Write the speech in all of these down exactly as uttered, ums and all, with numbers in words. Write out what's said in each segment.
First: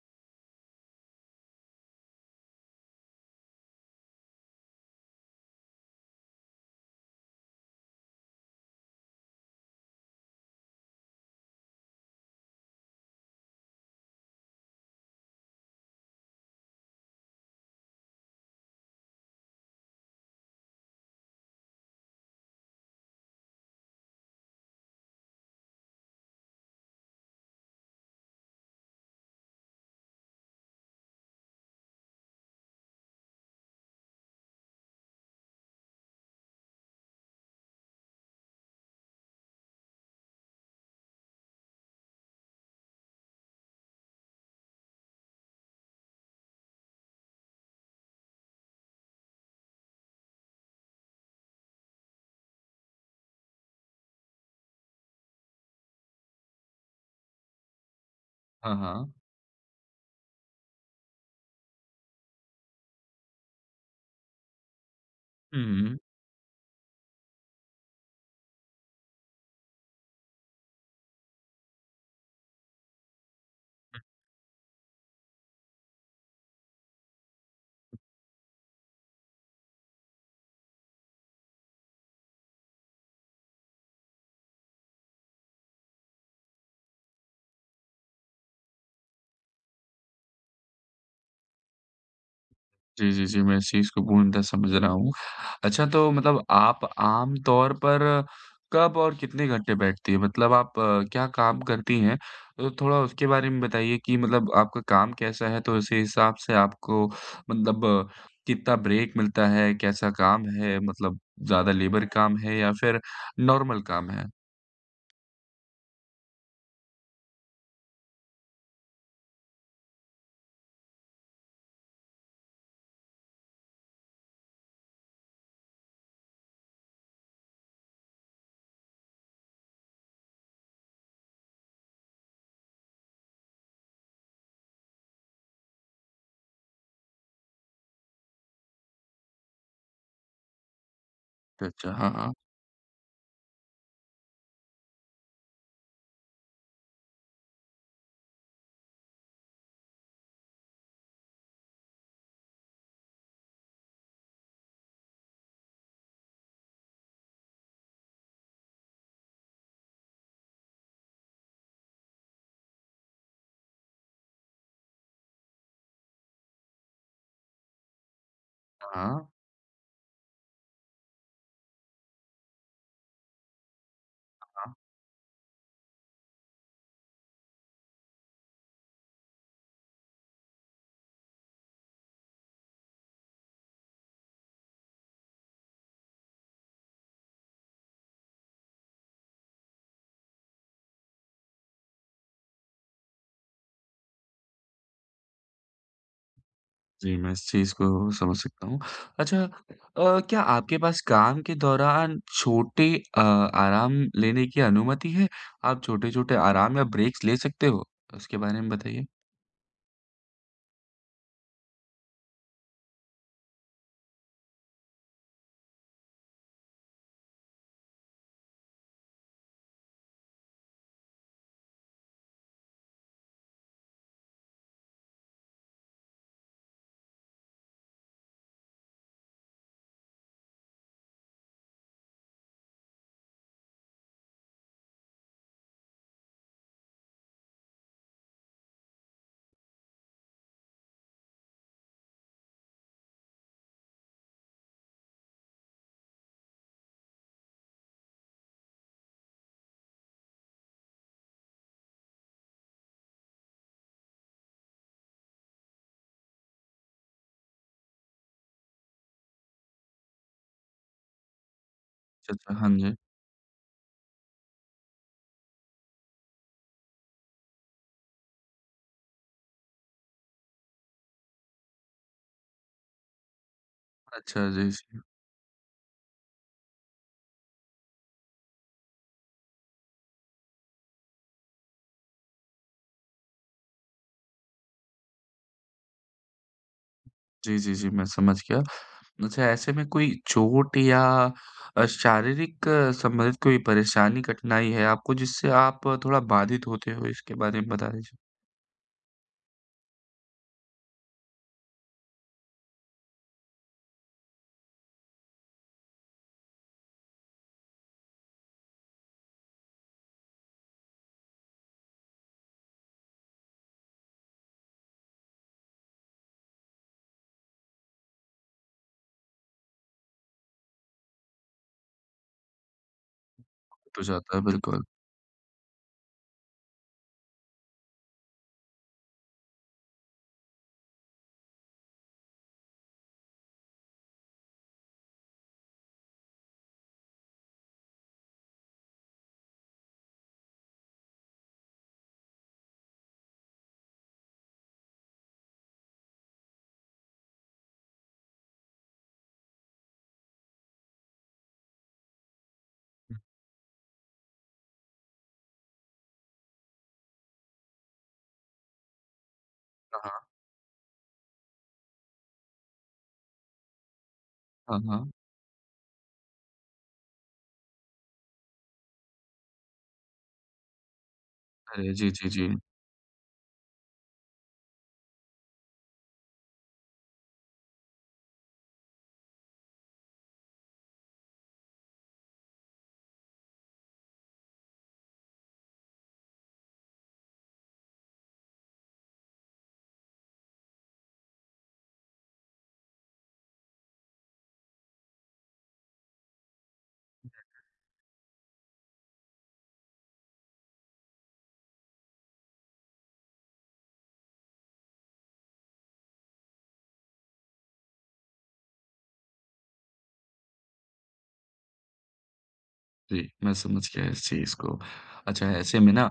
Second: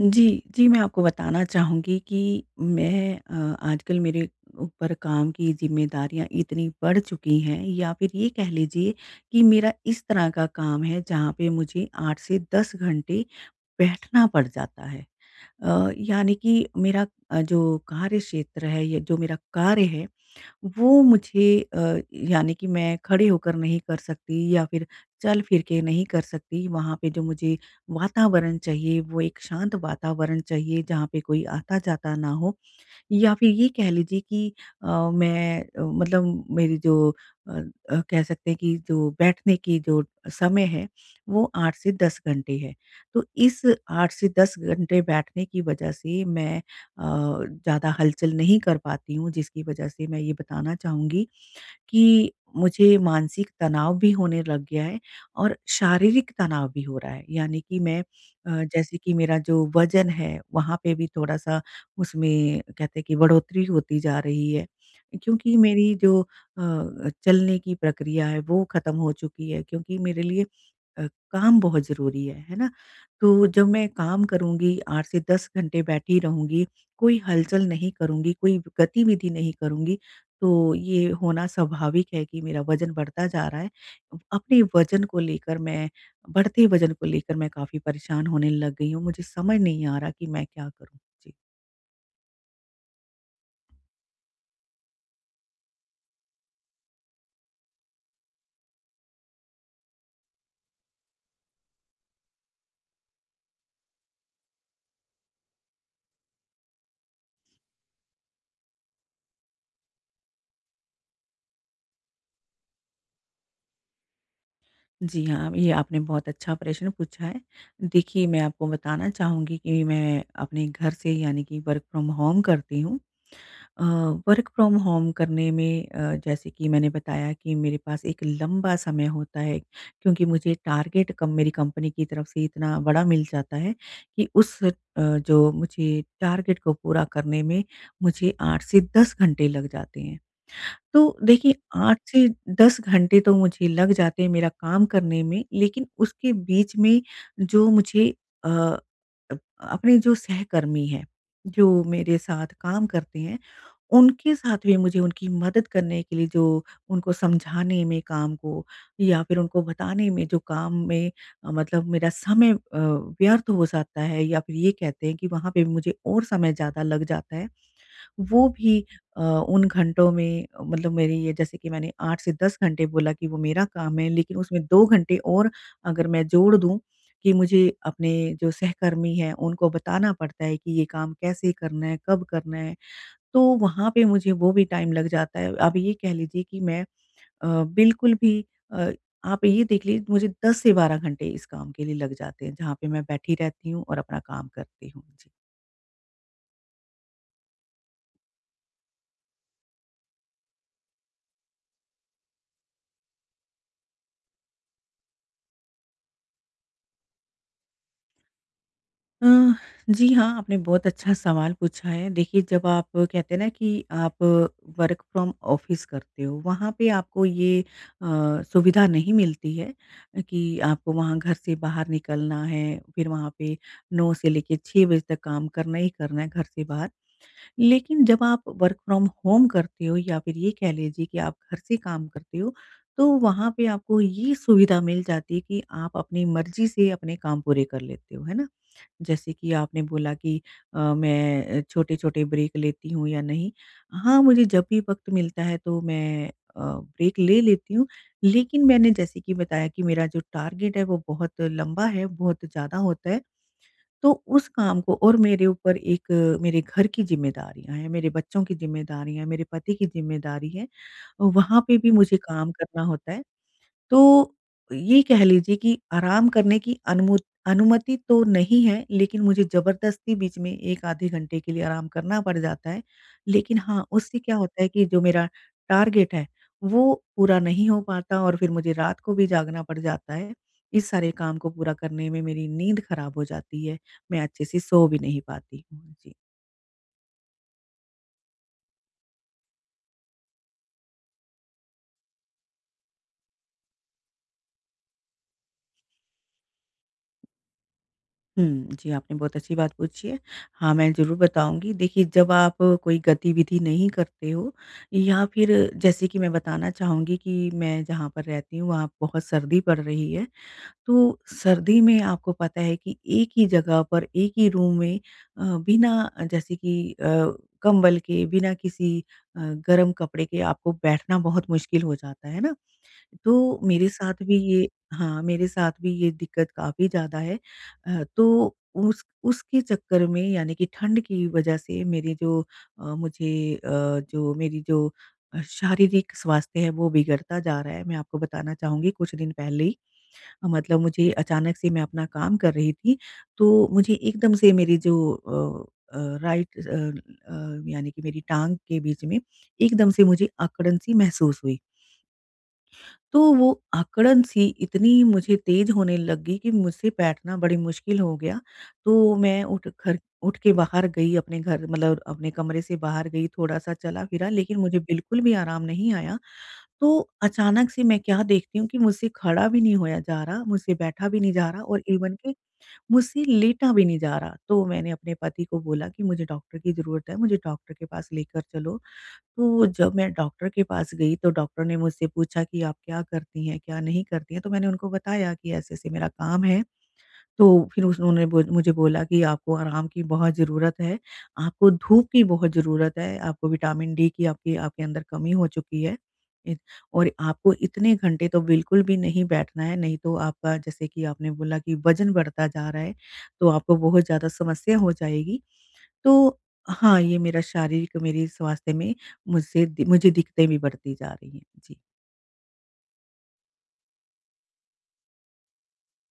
जी, जी, मैं आपको बताना चाहूँगी कि मैं अ, आजकल मेरे ऊपर काम की जिम्मेदारियाँ इतनी बढ़ चुकी हैं या फिर ये कह लीजिए कि मेरा इस तरह का काम है जहाँ पे मुझे आठ से दस घंटे बैठना पड़ जाता है। अ, यानी कि मेरा अ, जो कार्यक्षेत्र है, ये जो मेरा कार्य है, वो मुझे अ, यानी कि मैं खड़े होकर नहीं कर सकती या फिर चल-फिर के नहीं कर सकती वहाँ पे जो मुझे वातावरण चाहिए वो एक शांत वातावरण चाहिए, जहाँ पे कोई आता-जाता ना हो। या फिर ये कह लीजिए कि अ, मैं अ, मतलब मेरी जो अ अ, कह सकते हैं कि जो बैठने की जो समय है वो आठ से दस घंटे है। तो इस आठ से दस घंटे बैठने की वजह से मैं अ, ज़्यादा हलचल नहीं कर पाती हूँ जिसकी वजह से मैं ये बताना चाहूँगी, कि मुझे मानसिक तनाव भी होने लग गया है और शारीरिक तनाव भी हो रहा है। यानी कि मैं अ, हाँ, जैसे हाँ। कि मेरा जो वजन है, वहाँ पे भी थोड़ा-सा उसमें कहते हैं कि बढ़ोतरी होती जा रही है क्योंकि हुँ, मेरी हुँ। जो अ, चलने की प्रक्रिया है वो खत्म हो चुकी है क्योंकि मेरे लिए अ, काम बहुत ज़रूरी है, है ना? तो जब मैं हुँ। काम करूँगी आठ से दस घंटे बैठी रहूँगी, कोई हलचल नहीं करुँगी, कोई गतिविधि नहीं करुँगी तो ये होना स्वाभाविक है कि मेरा वजन बढता जा रहा है, अपने वजन को लेकर मैं बढ़ते वजन को लेकर मैं काफ़ी परेशान होने लग गई हूँ मुझे समझ नहीं आ रहा कि मैं क्या करूँ? जी। जी, जी, जी, मैं इस चीज़ को पूर्णतः समझ रहा हूँ। अच्छा तो मतलब आप आमतौर पर कब और कितने घंटे बैठती हैं? मतलब आप क्या काम करती हैं? तो थोड़ा उसके बारे में बताइए कि मतलब आपका काम कैसा है तो उसी हिसाब से आपको मतलब कितना ब्रेक मिलता है? कैसा काम है? मतलब ज़्यादा लेबर काम है या फिर नॉर्मल काम है? जी, हाँ, ये आपने बहुत अच्छा प्रश्न पूछा है। देखिए मैं आपको बताना चाहूँगी कि मैं अपने घर से यानी कि वर्क फ्रॉम होम करती हूँ। अ, वर्क फ्रॉम होम करने में अ, जैसे कि मैंने बताया कि मेरे पास एक लंबा समय होता है क्योंकि मुझे टारगेट कम मेरी कंपनी की तरफ से इतना बड़ा मिल जाता है कि उस अ, जो मुझे टारगेट को पूरा करने में मुझे आठ से दस घंटे लग जाते हैं। तो देखिए अच्छा, आठ हाँ, से हाँ। दस घंटे तो मुझे लग जाते हैं मेरा काम करने में, लेकिन उसके बीच में जो मुझे अ अ, अपने जो सहकर्मी हैं, जो मेरे साथ काम करते हैं उनके साथ भी मुझे उनकी मदद करने के लिए जो उनको समझाने में काम को, या फिर उनको बताने में जो काम में अ, मतलब मेरा समय अ, व्यर्थ हो जाता है या फिर ये कहते हैं कि वहाँ पे मुझे और समय ज़्यादा लग जाता है। वो भी हाँ, अ, हाँ। उन घंटों में मतलब मेरी ये जैसे कि मैंने आठ से दस घंटे बोला कि वो मेरा काम है लेकिन हाँ, उसमें हाँ। दो घंटे और अगर मैं जोड़ दूँ कि मुझे अपने जो सहकर्मी हैं उनको बताना पडता है कि ये काम कैसे करना है, कब करना है, तो वहाँ पे मुझे वो भी टाइम लग जाता है। आप ये कह लीजिए कि मैं अ, बिल्कुल भी अ, आप ये देख ली मुझे दस से बारह घंटे इस काम के लिए लग जाते हैं जहाँ पे मैं बैठी रहती हूँ और अपना काम करती हूँ। जी। जी मैं इस चीज़ को समझ सकता हूँ। अच्छा अ, क्या आपके पास काम के दौरान छोटे अ, आराम लेने की अनुमति है, आप छोटे-छोटे आराम या ब्रेक्स ले सकते हो? उसके बारे में बताइए। अह, जी हाँ आपने बहुत अच्छा सवाल पूछा है। देखिए जब आप कहते हैं ना कि आप वर्क फ्रॉम ऑफिस करते हो वहाँ पे आपको ये अ, सुविधा नहीं मिलती है कि, आपको वहाँ घर से बाहर निकलना है फिर वहाँ पे नौ से लेके छह बजे तक काम करना ही करना है घर से बाहर। लेकिन जब आप वर्क फ्रॉम होम करते हो या फिर ये कह लीजिए कि आप घर से काम करते हो, तो वहाँ पे आपको ये सुविधा मिल जाती है कि आप अपनी मर्ज़ी से अपने काम पूरे कर लेते हो। है ना? जैसे कि आपने बोला कि अ, मैं छोटे-छोटे ब्रेक लेती हूँ या नहीं, हाँ मुझे जब भी वक़्त मिलता है तो मैं अ, ब्रेक ले लेती हूँ। लेकिन मैंने जैसे कि बताया कि मेरा जो टारगेट है वो बहुत लंबा है, बहुत ज़्यादा होता है। तो उस काम को और मेरे ऊपर एक मेरे घर की ज़िम्मेदारियाँ हैं, मेरे बच्चों की ज़िम्मेदारियाँ, मेरे पति की ज़िम्मेदारी है, वहाँ पे भी मुझे काम अच्छा-अच्छा, हाँ करना जी। होता है। तो ये कह लीजिए कि आराम करने की अनुमुत अनुमति तो नहीं है लेकिन मुझे ज़बरदस्ती बीच में एक आधे घंटे के लिए आराम करना पड़ जाता है। लेकिन हाँ, उससे क्या अच्छा, होता है जी, कि जो जी। मेरा टारगेट है वो पूरा नहीं हो पाता और फिर मुझे रात को भी जागना पड़ जाता है, इस सारे काम को पूरा करने में मेरी नींद खराब हो जाती है, मैं अच्छे से सो भी नहीं पाती हूँ। जी। जी, जी, जी, मैं समझ गया। अच्छा ऐसे में कोई चोट या अ, शारीरिक संबंधित कोई परेशानी, कठिनाई है आपको जिससे आप थोड़ा बाधित होते हो, इसके बारे में बता दीजिए? हुँ। जी आपने बहुत अच्छी बात पूछी है। हाँ, मैं ज़रूर बताऊँगी। देखिए जब आप कोई गतिविधि नहीं करते हो या फिर जैसे कि मैं बताना चाहूँगी कि मैं जहाँ पर रहती हूँ वहाँ बहुत सर्दी पड़ रही है। तो सर्दी में आपको पता है कि एक ही जगह पर एक ही रूम में अ, बिना जैसे कि अ, कंबल के, बिना किसी अ, गर्म कपड़े के आपको बैठना बहुत मुश्किल हो जाता है ना? तो मेरे तो साथ जाता भी है, ये बिल्कुल। हाँ, मेरे साथ भी ये दिक्कत काफ़ी ज़्यादा है। अ, तो उस उसके चक्कर में यानी कि ठंड की वजह से मेरी जो अ, मुझे अ, जो मेरी जो शारीरिक स्वास्थ्य है वो बिगड़ता जा रहा है। मैं आपको बताना चाहूँगी कुछ दिन पहले ही मतलब मुझे अचानक से मैं अपना काम कर रही थी तो मुझे एकदम से मेरी जो अ अ, राइट अ अ, यानी कि मेरी टाँग के बीच में एकदम से मुझे अकड़न-सी महसूस हुई। हुँ। तो वो अकड़न-सी इतनी मुझे तेज होने लग गई कि मुझसे बैठना बड़ी मुश्किल हो गया तो मैं उठ खर हाँ, हाँ। उठ के बाहर गई अपने घर मतलब अपने कमरे से बाहर गई थोड़ा-सा चला-फिरा लेकिन मुझे हाँ, हाँ। बिल्कुल भी आराम नहीं आया। तो अचानक से मैं क्या देखती हूँ कि मुझसे खड़ा भी नहीं होया जा रहा, मुझसे बैठा भी नहीं जा रहा और अरे! जी, इवन जी, कि जी। मुझसे लेटा भी नहीं जा रहा। तो मैंने अपने पति को बोला कि मुझे डॉक्टर की ज़रूरत है, मुझे डॉक्टर के पास लेकर चलो। तो जब मैं डॉक्टर के पास गई तो डॉक्टर ने मुझसे पूछा कि "आप क्या करती हैं? क्या नहीं करती हैं?" तो मैंने उनको बताया कि ऐसे-ऐसे मेरा काम है। तो फिर उस उन्होंने बुज मुझे बोला कि "आपको आराम की बहुत ज़रूरत है। आपको धूप की बहुत जरूरत है। आपको विटामिन डी की आपकी आपके अंदर कमी हो चुकी है। इत और जी, आपको जी। इतने घंटे तो बिल्कुल भी नहीं बैठना है, नहीं तो आपका जैसे कि आपने बोला कि वजन बढ़ता जा रहा है तो आपको बहुत ज़्यादा समस्या हो जाएगी।" तो हाँ, ये मेरा शारीरिक मेरी स्वास्थ्य में मुझसे मुझे दिक्तें भी बढ़ती जा रही हैं। जी। जी, मैं समझ गया इस चीज़ को। अच्छा ऐसे में ना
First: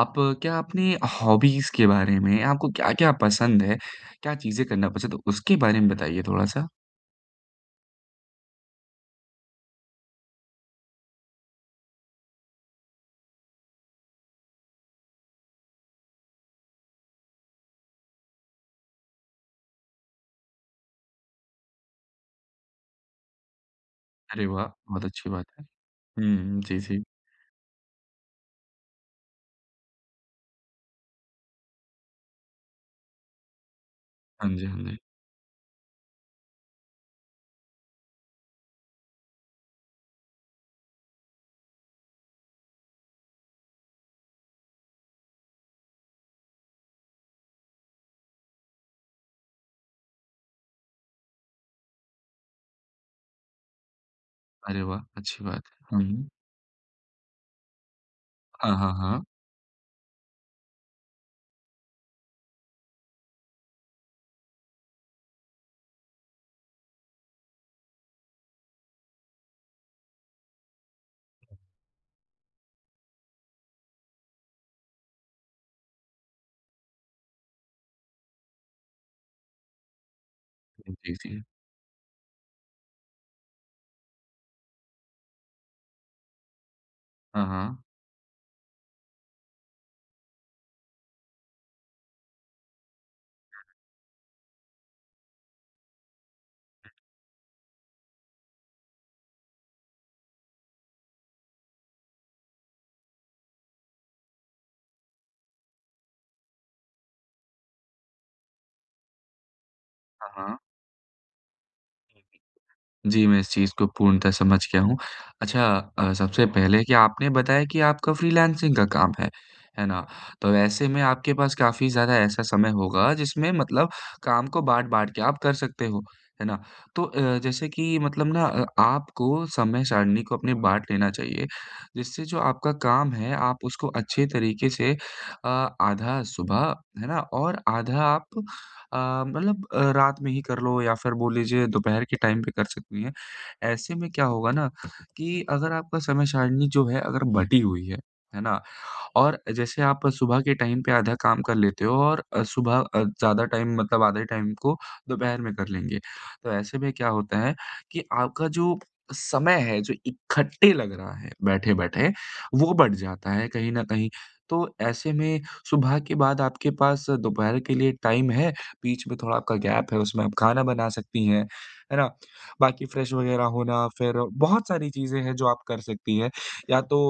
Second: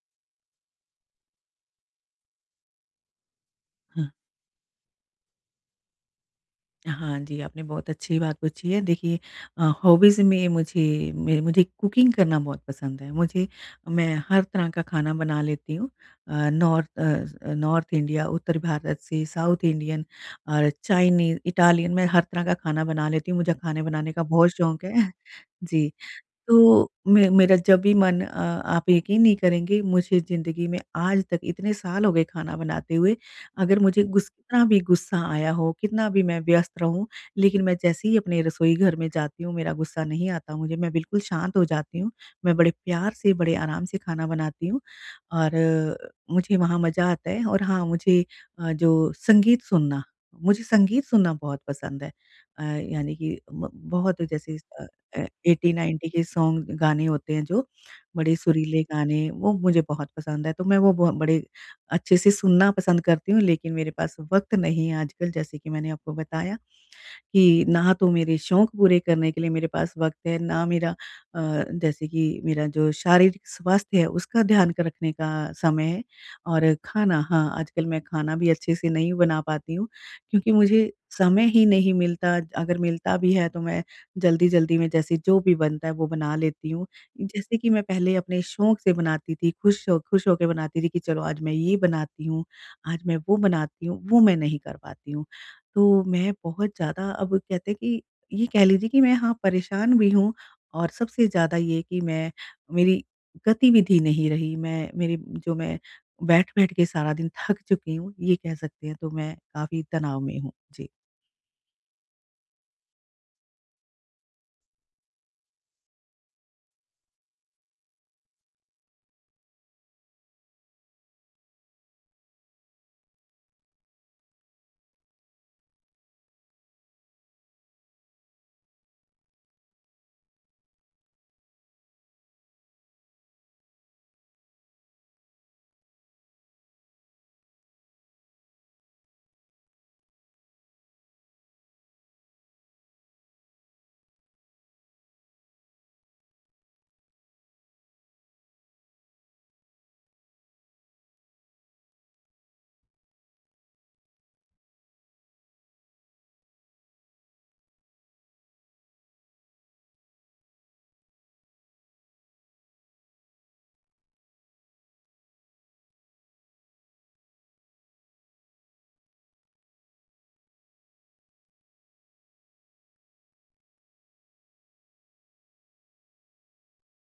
आप क्या अपनी हॉबीज़ के बारे में, आपको क्या-क्या पसंद है? हुँ। क्या चीज़ें करना पसंद है? उसके बारे में बताइए थोड़ा-सा। हाँ जी, आपने बहुत अच्छी बात पूछी है। देखिए अ, हॉबीज़ में मुझे मेरे मुझे कुकिंग करना बहुत पसंद है। मुझे मैं हर तरह का खाना बना लेती हूँ अ, north uh uh, north India, उत्तर भारत से, साउथ इंडियन और चाइनीज, इटालियन मैं हर तरह का खाना बना लेती हूँ। मुझे खाने बनाने का अरे बहुत वाह! शौक है, बहुत अच्छी बात है। जी। हुँ, हुँ। जी, तो जी। मे मेरा जब भी मन अ, आप यकीन नहीं करेंगे मुझे ज़िंदगी में आज तक इतने साल हो गए खाना बनाते हुए अगर मुझे गुस हाँ कितना जी, हाँ भी जी। गुस्सा आया हो, कितना भी मैं व्यस्त रहूँ लेकिन मैं जैसे ही अपने रसोई घर में जाती हूँ मेरा गुस्सा नहीं आता मुझे, मैं बिल्कुल शांत हो जाती हूँ। मैं बड़े प्यार से, बड़े आराम से खाना बनाती हूँ। और मुझे वहाँ मज़ा आता है और हाँ मुझे अ, जो संगीत सुनना मुझे संगीत सुनना बहुत पसंद है। अ, यानी कि ब बहुत जैसे अरे अ, वाह! ए अच्छी बात एट्टी है। हुँ, नाइन्टी के हुँ। सॉन्ग, गाने होते हैं जो बड़े हाँ, सुरीले हाँ, हाँ। गाने, वो मुझे बहुत पसंद है। तो मैं वो ब बड़े अच्छे से सुनना पसंद करती हूँ लेकिन मेरे पास वक़्त नहीं है आजकल। जैसे कि मैंने आपको बताया, कि ना तो मेरे शौक पूरे करने के लिए मेरे पास वक़्त है, ना मेरा अ, जैसे कि मेरा जो शारीरिक स्वास्थ्य है उसका ध्यान क रखने का समय है और खाना, हाँ आजकल मैं खाना भी अच्छे से नहीं बना पाती हूँ। क्योंकि मुझे जी, जी, जी। समय ही नहीं मिलता, अगर मिलता भी है, तो मैं जल्दी-जल्दी में जैसे जो भी बनता है वो बना लेती हूँ। हाँ, जैसे कि हाँ। मैं पहले अपने शौक से बनाती थी, खुश हो खुश हो के बनाती थी कि चलो आज मैं ये बनाती हूँ, आज मैं वो हुँ, हुँ। बनाती हूँ, वो मैं नहीं कर पाती हूँ। तो मैं बहुत हुँ। ज़्यादा अब कहते हैं कि ये कह लीजिए कि मैं हाँ परेशान भी हूँ और सबसे ज़्यादा ये कि मैं मेरी गतिविधि नहीं रही। मैं मेरी जो मैं बैठ-बैठ के सारा दिन थक चुकी हूँ, ये कह सकते हैं। तो मैं काफ़ी तनाव हाँ, में हूँ। हाँ। जी। जी, मैं इस चीज़ को पूर्णतः समझ गया हूँ। अच्छा अ, सबसे पहले कि आपने बताया कि आपका फ्रीलांसिंग का काम है, है ना। तो ऐसे में आपके पास काफ़ी ज़्यादा ऐसा समय होगा जिसमें मतलब काम को बाँट-बाँट के आप कर सकते हो, है ना? तो अ, जैसे कि मतलब ना अ, आपको समय सारिणी को अपने बाँट लेना चाहिए जिससे जो आपका काम है, आप उसको अच्छे तरीके से अ, आधा सुबह है ना, और आधा आप अ, मतलब अ, रात में ही कर लो या फिर बोल लीजिए दोपहर के टाइम पे कर सकती हैं। ऐसे में क्या होगा ना कि अगर आपका समय सारिणी जो है अगर बँटी हुई है, है ना, और जैसे आप सुबह के टाइम पे आधा काम कर लेते हो और अ, सुबह अ, ज़्यादा टाइम मतलब आधे टाइम को दोपहर में कर लेंगे। तो ऐसे में क्या होता है कि आपका जो समय है जो इकट्ठे लग रहा है बैठे-बैठे, वो बढ़ जाता है कहीं न कहीं, तो ऐसे में सुबह के बाद आपके पास दोपहर के लिए टाइम है, बीच में थोड़ा आपका गैप है उसमें आप खाना बना सकती हैं। है ना? बाकी फ्रेश वग़ैरह होना फिर बहुत सारी चीज़ें हैं जो आप कर सकती हैं। या तो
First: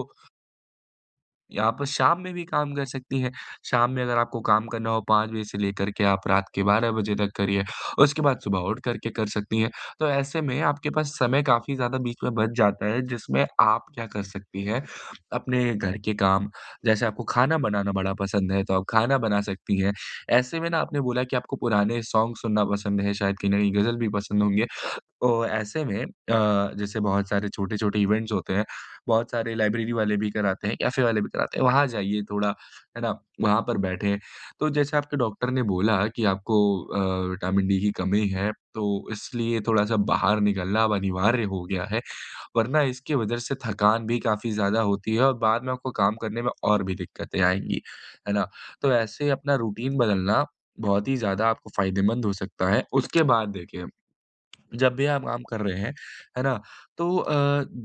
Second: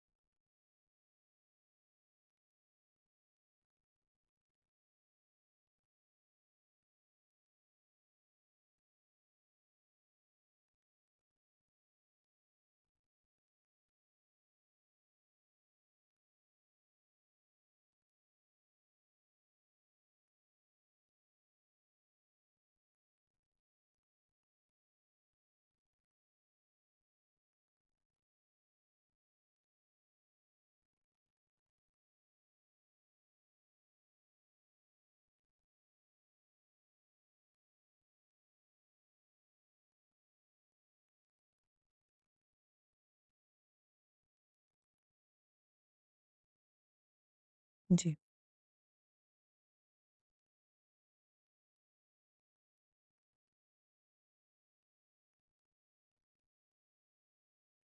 या आप शाम में भी काम कर सकती हैं। शाम में अगर आपको काम करना हो पाँच बजे से लेकर के आप रात के बारह बजे तक करिए, उसके बाद सुबह उठ करके कर सकती हैं। तो ऐसे में आपके पास समय काफ़ी ज़्यादा बीच में बच जाता है, जिसमें आप क्या कर सकती हैं, अपने घर के काम, जैसे आपको खाना बनाना बड़ा पसंद है, तो आप खाना बना सकती हैं। ऐसे में ना आपने बोला कि आपको पुराने सॉन्ग सुनना पसंद है, शायद कहीं न कहीं गजल भी पसंद होंगे। तो ऐसे में अ, जैसे बहुत सारे छोटे-छोटे इवेंट्स होते हैं, बहुत सारे लाइब्रेरी वाले भी कराते हैं, कैफे वाले भी कराते हैं वहाँ जाइए थोड़ा, है ना, वहाँ पर बैठें। तो जैसे आपके डॉक्टर ने बोला कि आपको अ, विटामिन डी की कमी है तो इसलिए थोड़ा-सा बाहर निकलना अब अनिवार्य हो गया है, वरना इसकी वजह से थकान भी काफ़ी ज़्यादा होती है और बाद में आपको काम करने में और भी दिक्कतें आएँगी, जी। है ना। तो ऐसे अपना रूटीन बदलना बहुत ही ज़्यादा आपको फायदेमंद हो सकता है। उसके बाद देखिए, जब भी आप आम कर रहे हैं, है ना तो अ,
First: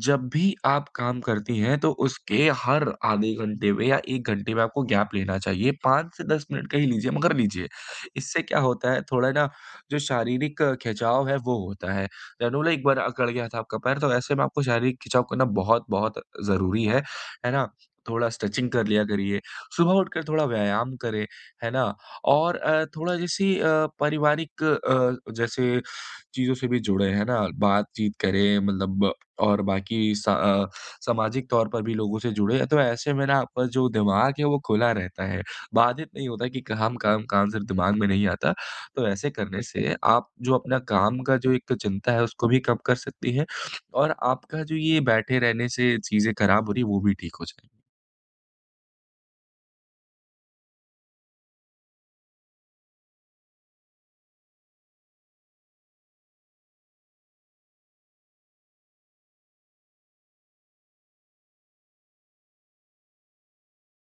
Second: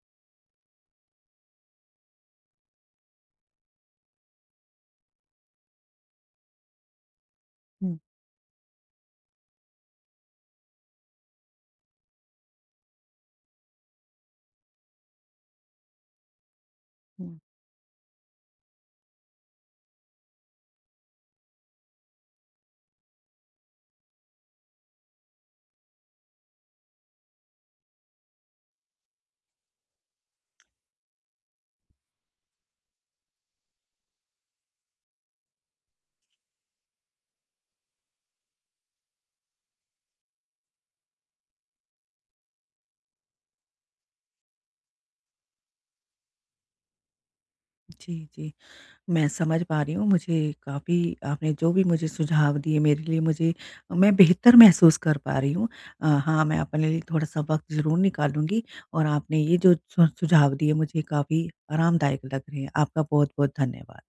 जब भी आप काम करती हैं तो उसके हर आधे घंटे में या एक घंटे में आपको गैप लेना चाहिए पाँच से दस मिनट का ही लीजिए, मगर लीजिए। हुँ। इससे क्या होता है, थोड़ा ना जो शारीरिक खिंचाव है वो होता है, जनूले एक बार अकड़ गया था आपका पैर, तो ऐसे में आपको शारीरिक खिंचाव करना बहुत-बहुत ज़रूरी है, हुँ। है ना। थोड़ा स्ट्रेचिंग कर लिया करिए, सुबह उठकर थोड़ा व्यायाम करें, है ना और अ, थोड़ा जैसे अ, पारिवारिक अ, जैसे चीज़ों से भी जुड़े, हैं ना, बातचीत करें मतलब और बाकी स अ, सामाजिक तौर पर भी लोगों से जुड़े तो ऐसे में ना आपका जो दिमाग है वो खुला रहता है, बाधित नहीं होता है कि काम-काम-काम सिर्फ दिमाग में नहीं आता। तो ऐसे करने से आप जो अपना काम का जो एक चिंता है उसको भी कम कर सकती हैं और आपका जो ये बैठे रहने से चीज़ें खराब हो रही हैं, वो भी ठीक हो जाए। जी, जी। मैं समझ पा रही हूँ मुझे काफ़ी आपने जो भी मुझे सुझाव दिए मेरे लिए मुझे मैं बेहतर महसूस कर पा रही हूँ अ, हाँ मैं अपने लिए थोड़ा-सा वक़्त ज़रूर निकालूँगी और आपने ये जो स सुझाव दिए मुझे काफ़ी आरामदायक लग रहे हैं, आपका बहुत-बहुत धन्यवाद।